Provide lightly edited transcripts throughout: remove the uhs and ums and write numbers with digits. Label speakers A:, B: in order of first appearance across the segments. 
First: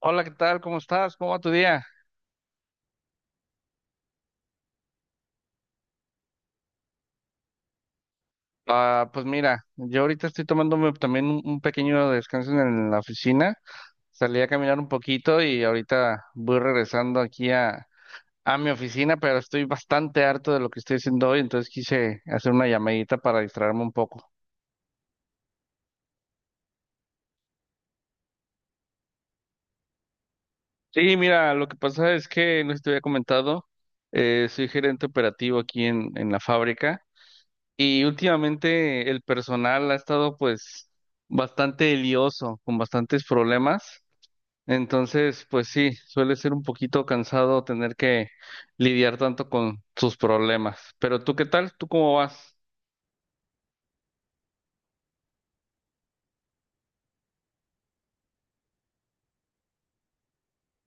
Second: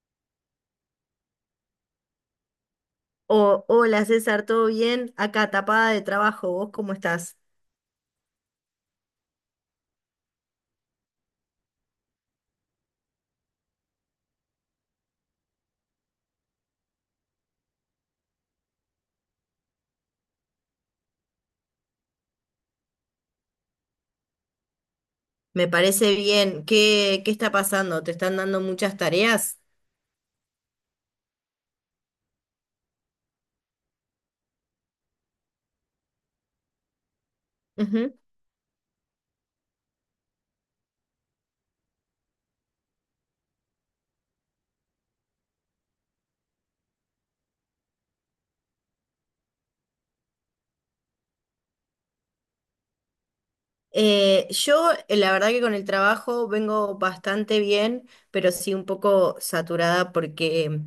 A: Hola, ¿qué tal? ¿Cómo estás? ¿Cómo va tu día?
B: O, hola César, ¿todo bien? Acá tapada de trabajo, ¿vos cómo estás?
A: Ah, pues mira, yo ahorita estoy tomándome también un pequeño descanso en la oficina. Salí a caminar un poquito y ahorita voy regresando aquí a mi oficina, pero estoy bastante harto de lo que estoy haciendo hoy, entonces quise hacer una llamadita para distraerme un poco.
B: Me parece bien. ¿Qué está pasando? ¿Te están dando muchas tareas?
A: Sí, mira, lo que pasa es que, no sé si te había comentado, soy gerente operativo aquí en la fábrica y
B: Ujú.
A: últimamente el personal ha estado pues bastante lioso, con bastantes problemas. Entonces, pues sí, suele ser un poquito cansado tener que lidiar tanto con sus problemas. Pero tú, ¿qué tal? ¿Tú cómo vas?
B: La verdad que con el trabajo vengo bastante bien, pero sí un poco saturada porque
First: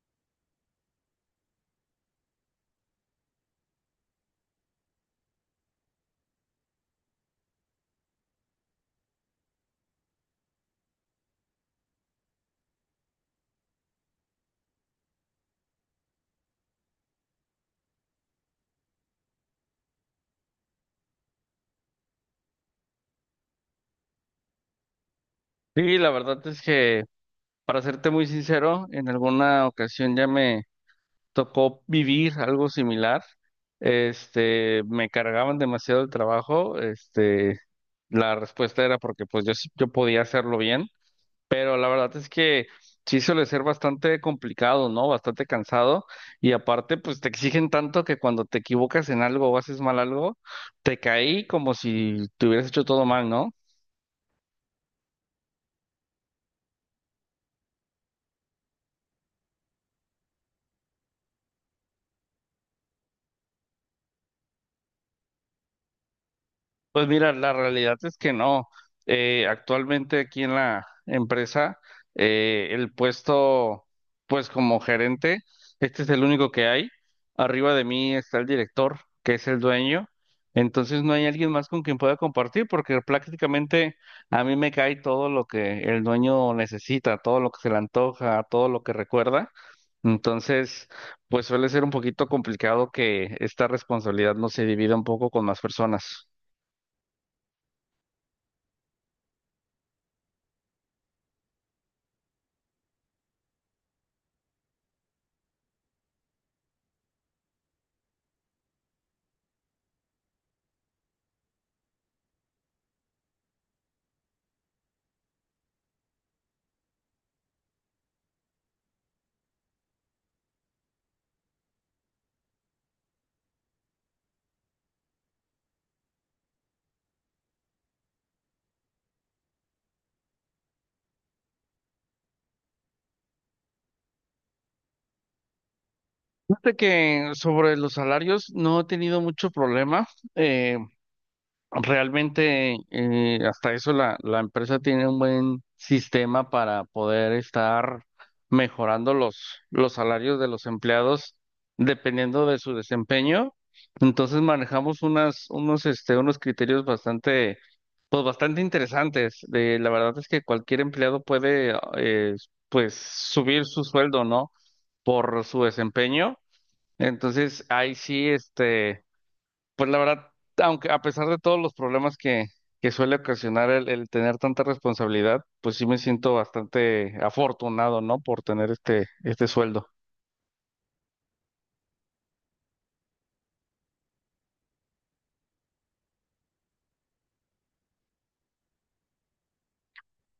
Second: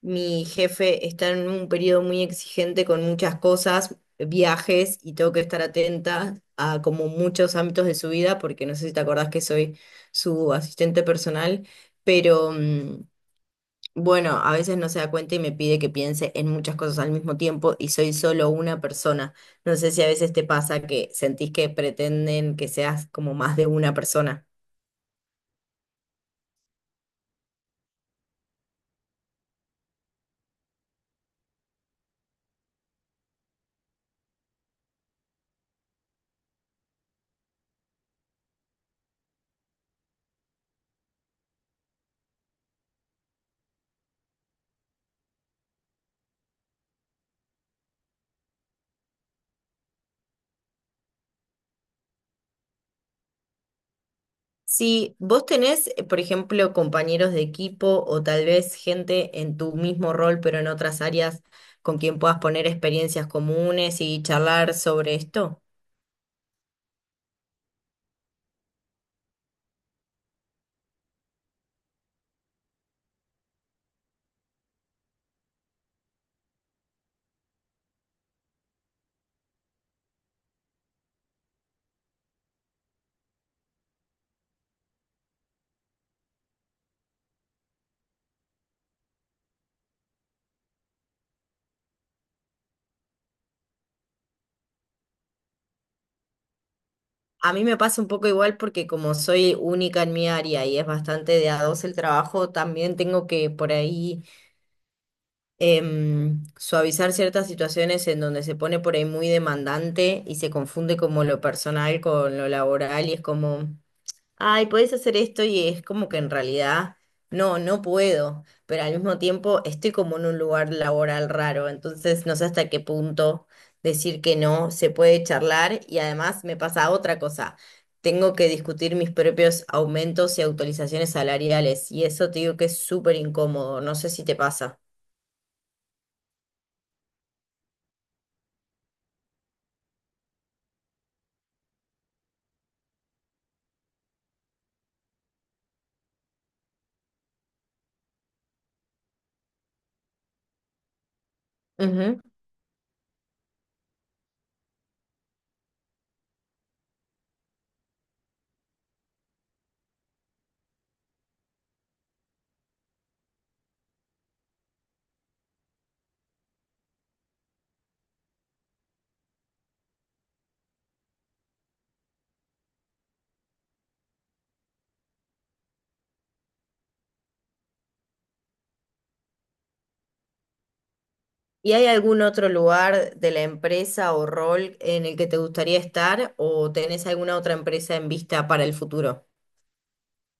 B: mi jefe está en un periodo muy exigente con muchas cosas, viajes, y tengo que estar atenta a como muchos ámbitos de su vida, porque no sé si te acordás que soy su asistente personal, pero... mm, bueno, a veces no se da cuenta y me pide que piense en muchas cosas al mismo tiempo y soy solo una persona. No sé si a veces te pasa que sentís que pretenden que seas como más de una persona.
A: Sí, la verdad es que, para serte muy sincero, en alguna ocasión ya me tocó vivir algo similar. Este, me cargaban demasiado el trabajo. Este, la respuesta era porque pues yo, yo podía hacerlo bien. Pero la verdad es que sí suele ser bastante complicado, ¿no? Bastante cansado. Y aparte, pues te exigen tanto que cuando te equivocas en algo o haces mal algo, te caí como si te hubieras hecho todo mal, ¿no?
B: Si vos tenés, por ejemplo, compañeros de equipo o tal vez gente en tu mismo rol, pero en otras áreas con quien puedas poner experiencias comunes y charlar sobre esto.
A: Pues mira, la realidad es que no. Actualmente aquí en la empresa, el puesto, pues como gerente, este es el único que hay. Arriba de mí está el director, que es el dueño. Entonces no hay alguien más con quien pueda compartir, porque prácticamente a mí me cae todo lo que el dueño necesita, todo lo que se le antoja, todo lo que recuerda. Entonces, pues suele ser un poquito complicado que esta responsabilidad no se divida un poco con más personas.
B: A mí me pasa un poco igual porque como soy única en mi área y es bastante de a dos el trabajo, también tengo que por ahí suavizar ciertas situaciones en donde se pone por ahí muy demandante y se confunde como lo personal con lo laboral y es como, ay, podés hacer esto y es como que en realidad no puedo, pero al mismo tiempo estoy como en un lugar laboral raro, entonces no sé hasta qué punto decir que no se puede charlar y además me pasa otra cosa. Tengo que discutir mis propios aumentos y actualizaciones salariales, y eso te digo que es súper incómodo. No sé si te pasa.
A: Fíjate que sobre los salarios no he tenido mucho problema. Eh, realmente hasta eso la empresa tiene un buen sistema para poder estar mejorando los salarios de los empleados dependiendo de su desempeño. Entonces manejamos unos criterios bastante, pues bastante interesantes. De, la verdad es que cualquier empleado puede pues subir su sueldo, ¿no? Por su desempeño. Entonces, ahí sí, este, pues la verdad, aunque a pesar de todos los problemas que suele ocasionar el tener tanta responsabilidad, pues sí me siento bastante afortunado, ¿no? Por tener este, este sueldo.
B: ¿Y hay algún otro lugar de la empresa o rol en el que te gustaría estar o tenés alguna otra empresa en vista para el futuro?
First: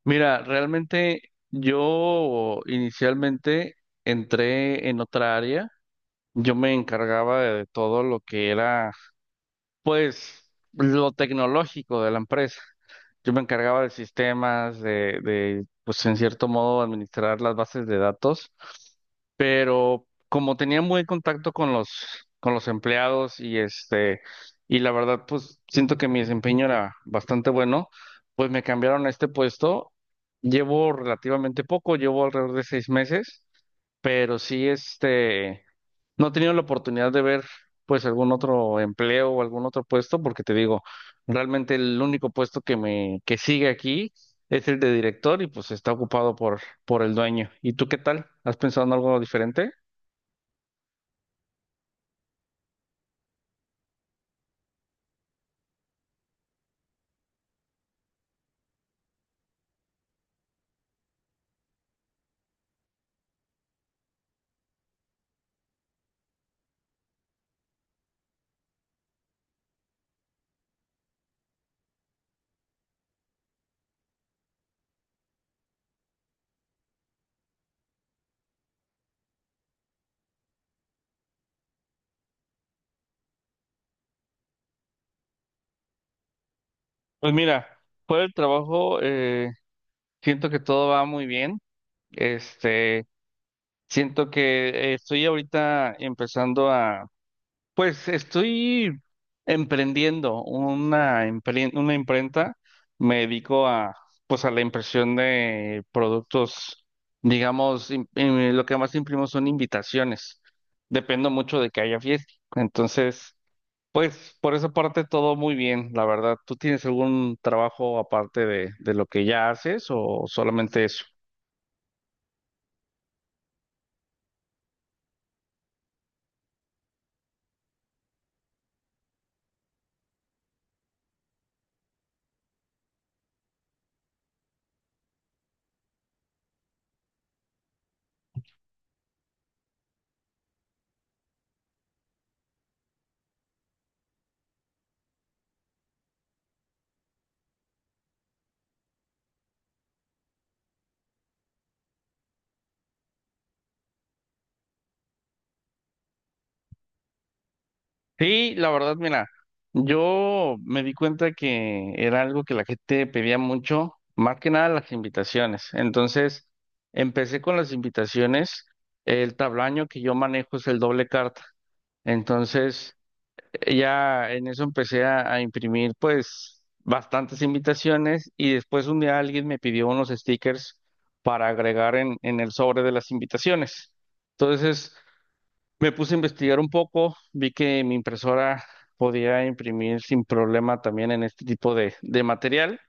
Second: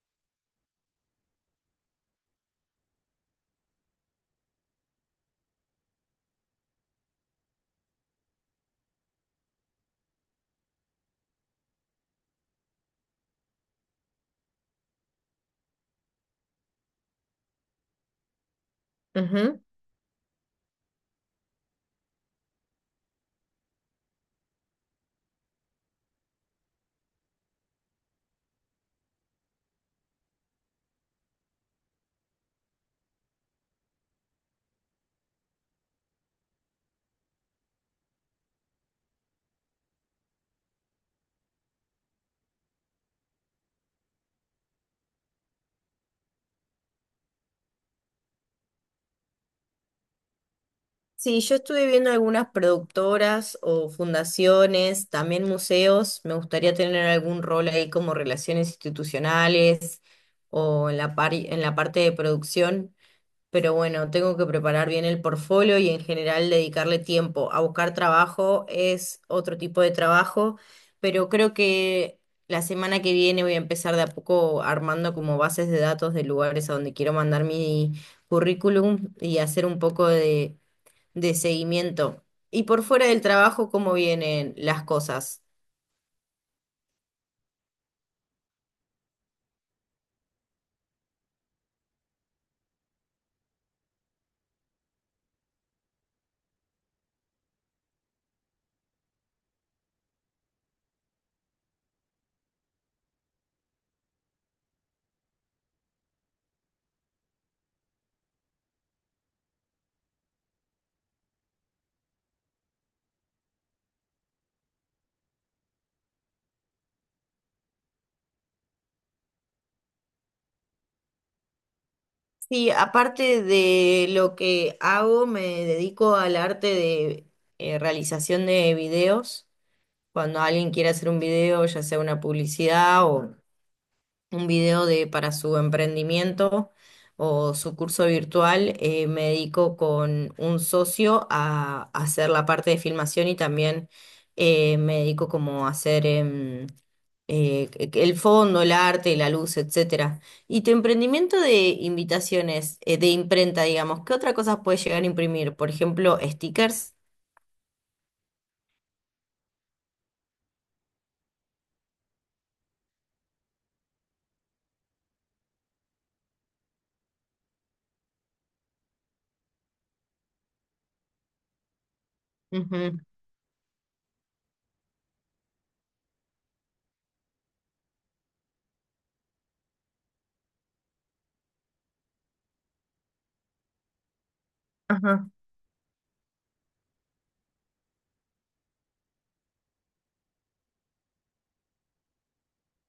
A: Mira, realmente yo inicialmente entré en otra área. Yo me encargaba de todo lo que era, pues, lo tecnológico de la empresa. Yo me encargaba de sistemas, pues, en cierto modo, administrar las bases de datos.
B: Ujú.
A: Pero como tenía muy contacto con con los empleados y este, y la verdad, pues siento que mi desempeño era bastante bueno, pues me cambiaron a este puesto. Llevo relativamente poco, llevo alrededor de 6 meses, pero sí, este, no he tenido la oportunidad de ver pues algún otro empleo o algún otro puesto, porque te digo, realmente el único puesto que que sigue aquí es el de director y pues está ocupado por el dueño. ¿Y tú qué tal? ¿Has pensado en algo diferente?
B: Sí, yo estuve viendo algunas productoras o fundaciones, también museos. Me gustaría tener algún rol ahí como relaciones institucionales o en en la parte de producción. Pero bueno, tengo que preparar bien el portfolio y en general dedicarle tiempo. A buscar trabajo es otro tipo de trabajo, pero creo que la semana que viene voy a empezar de a poco armando como bases de datos de lugares a donde quiero mandar mi currículum y hacer un poco de seguimiento. Y por fuera del trabajo, ¿cómo vienen las cosas?
A: Pues mira, por el trabajo, siento que todo va muy bien. Este, siento que estoy ahorita empezando. Pues estoy emprendiendo una imprenta. Me dedico a, pues a la impresión de productos, digamos, lo que más imprimo son invitaciones. Dependo mucho de que haya fiesta. Entonces, pues por esa parte todo muy bien, la verdad. ¿Tú tienes algún trabajo aparte de lo que ya haces o solamente eso?
B: Sí, aparte de lo que hago, me dedico al arte de realización de videos. Cuando alguien quiere hacer un video, ya sea una publicidad o un video para su emprendimiento o su curso virtual, me dedico con un socio a hacer la parte de filmación y también me dedico como a hacer el fondo, el arte, la luz, etcétera. Y tu emprendimiento de invitaciones, de imprenta, digamos, ¿qué otra cosa puedes llegar a imprimir? Por ejemplo, stickers.
A: Sí, la verdad, mira, yo me di cuenta que era algo que la gente pedía mucho, más que nada las invitaciones. Entonces, empecé con las invitaciones. El tablaño que yo manejo es el doble carta. Entonces,
B: Ujú.
A: ya en eso empecé a imprimir, pues, bastantes invitaciones y después un día alguien me pidió unos stickers para agregar en el sobre de las invitaciones. Entonces,
B: Ajá.
A: me puse a investigar un poco, vi que mi impresora podía imprimir sin problema también en este tipo de material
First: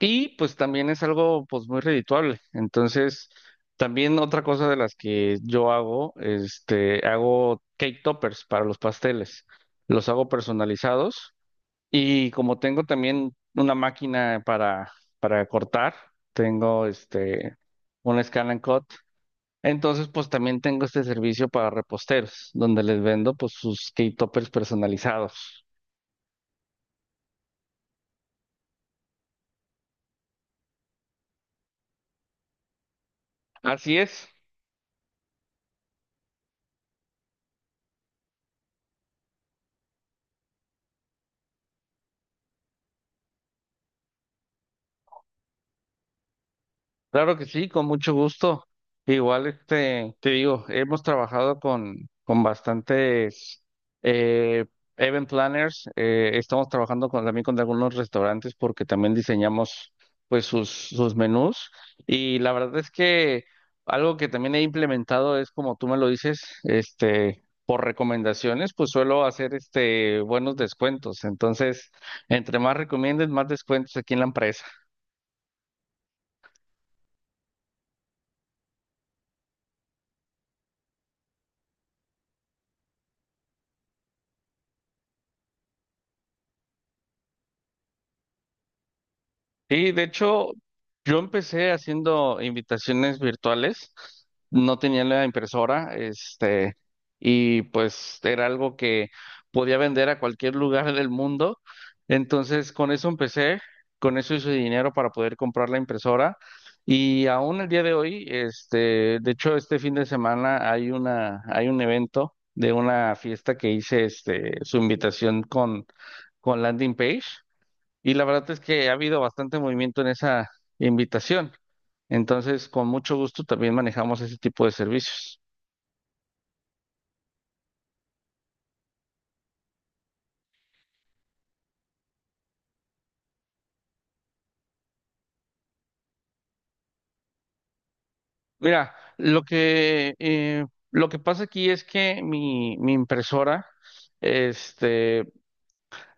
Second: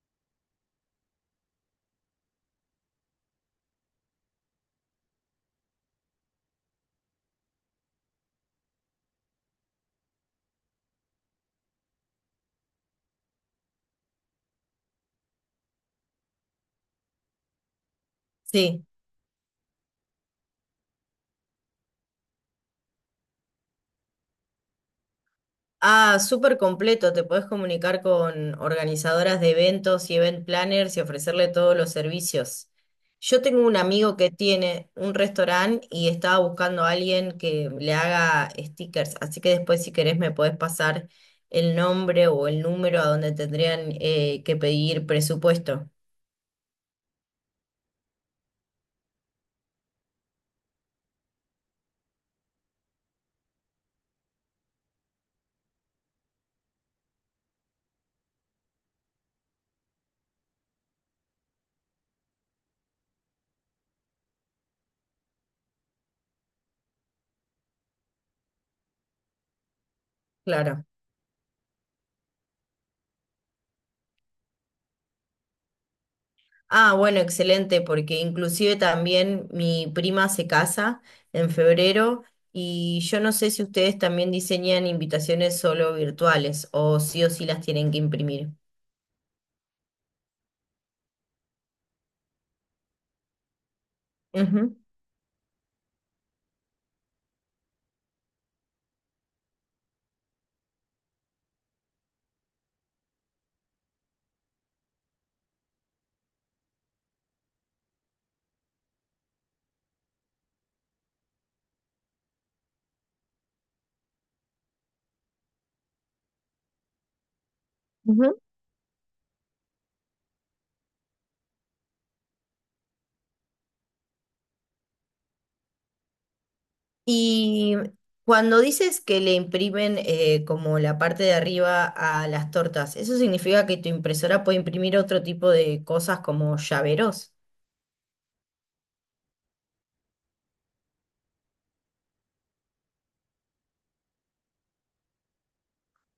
A: y pues también es algo pues muy redituable. Entonces, también otra cosa de las que yo hago, este, hago cake toppers para los pasteles. Los hago personalizados y como tengo también una máquina para cortar, tengo este, un scan and cut.
B: Sí.
A: Entonces, pues también tengo este servicio para reposteros, donde les vendo pues sus cake toppers personalizados.
B: Ah, súper completo. Te podés comunicar con organizadoras de eventos y event planners y ofrecerle todos los servicios. Yo tengo un
A: Así
B: amigo
A: es.
B: que tiene un restaurante y estaba buscando a alguien que le haga stickers. Así que después, si querés, me podés pasar el nombre o el número a donde tendrían que pedir presupuesto.
A: Claro que sí, con mucho gusto. Igual, este, te digo, hemos trabajado con bastantes eh, event planners. Eh, estamos trabajando también con algunos restaurantes porque también diseñamos pues sus menús. Y la verdad es que algo que también he implementado es, como tú me lo dices, este, por recomendaciones, pues suelo hacer este, buenos
B: Claro.
A: descuentos. Entonces, entre más recomienden, más descuentos aquí en la empresa.
B: Ah, bueno, excelente, porque inclusive también mi prima se casa en febrero y yo no sé si ustedes también diseñan invitaciones solo virtuales o sí las tienen que imprimir.
A: Sí, de hecho, yo empecé haciendo invitaciones virtuales,
B: Ujú.
A: no tenía la impresora, este, y pues era algo que podía vender a cualquier lugar del mundo. Entonces, con eso empecé, con eso hice dinero para poder comprar la impresora. Y aún el día de hoy, este, de hecho, este fin de semana hay una, hay un evento de una fiesta que hice, este, su invitación con landing page. Y la
B: Ujú.
A: verdad es que ha habido bastante movimiento en esa invitación. Entonces, con mucho gusto también manejamos ese tipo de servicios.
B: Y cuando dices que le imprimen como la parte de arriba a las tortas, ¿eso significa que tu impresora puede imprimir otro tipo de cosas como llaveros?
A: Mira, lo que pasa aquí es que mi impresora, este,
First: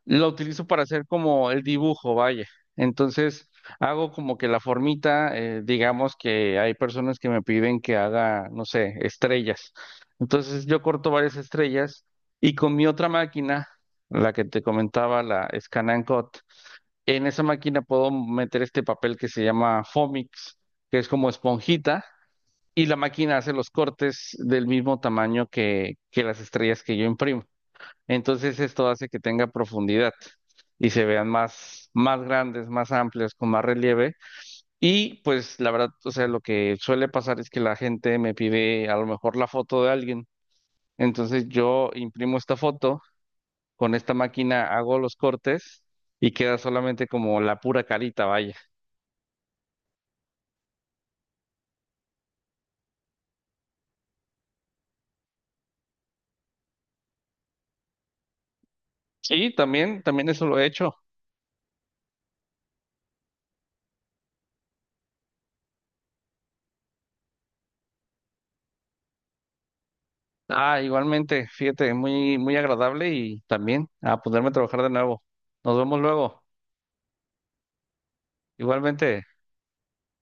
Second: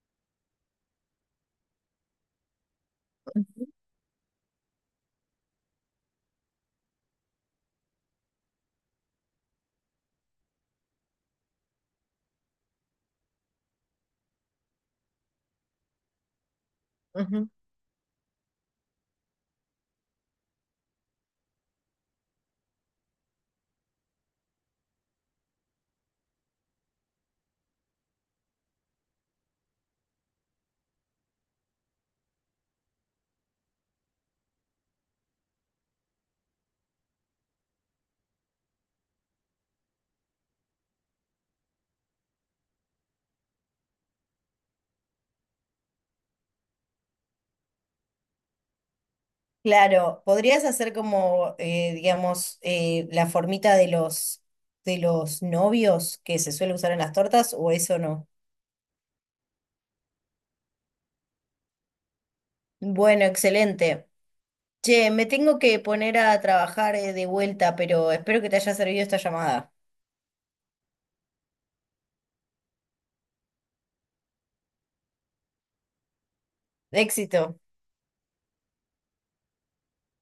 A: lo utilizo para hacer como el dibujo, vaya. Entonces, hago como que la formita, digamos que hay personas que me piden que haga, no sé, estrellas. Entonces, yo corto varias estrellas y con mi otra máquina, la que te comentaba, la Scan and Cut, en esa máquina puedo meter este papel que se llama Fomix, que es como esponjita, y la máquina hace los cortes del mismo tamaño que las estrellas que yo imprimo. Entonces esto hace que tenga profundidad y se vean más, más grandes, más amplias, con más relieve. Y pues la verdad, o sea, lo que suele pasar es que la gente me pide a lo mejor la foto de alguien. Entonces yo imprimo esta foto, con esta máquina hago los cortes y queda solamente como la pura carita, vaya.
B: Claro, podrías hacer como, digamos, la formita de de los novios que se suele usar en las tortas, o eso no.
A: Sí, también, también eso lo he hecho.
B: Bueno, excelente. Che, me tengo que poner a trabajar, de vuelta, pero espero que te haya servido esta llamada.
A: Ah, igualmente, fíjate, muy, muy agradable y también a ponerme a trabajar de nuevo. Nos vemos luego.
B: Éxito.
A: Igualmente.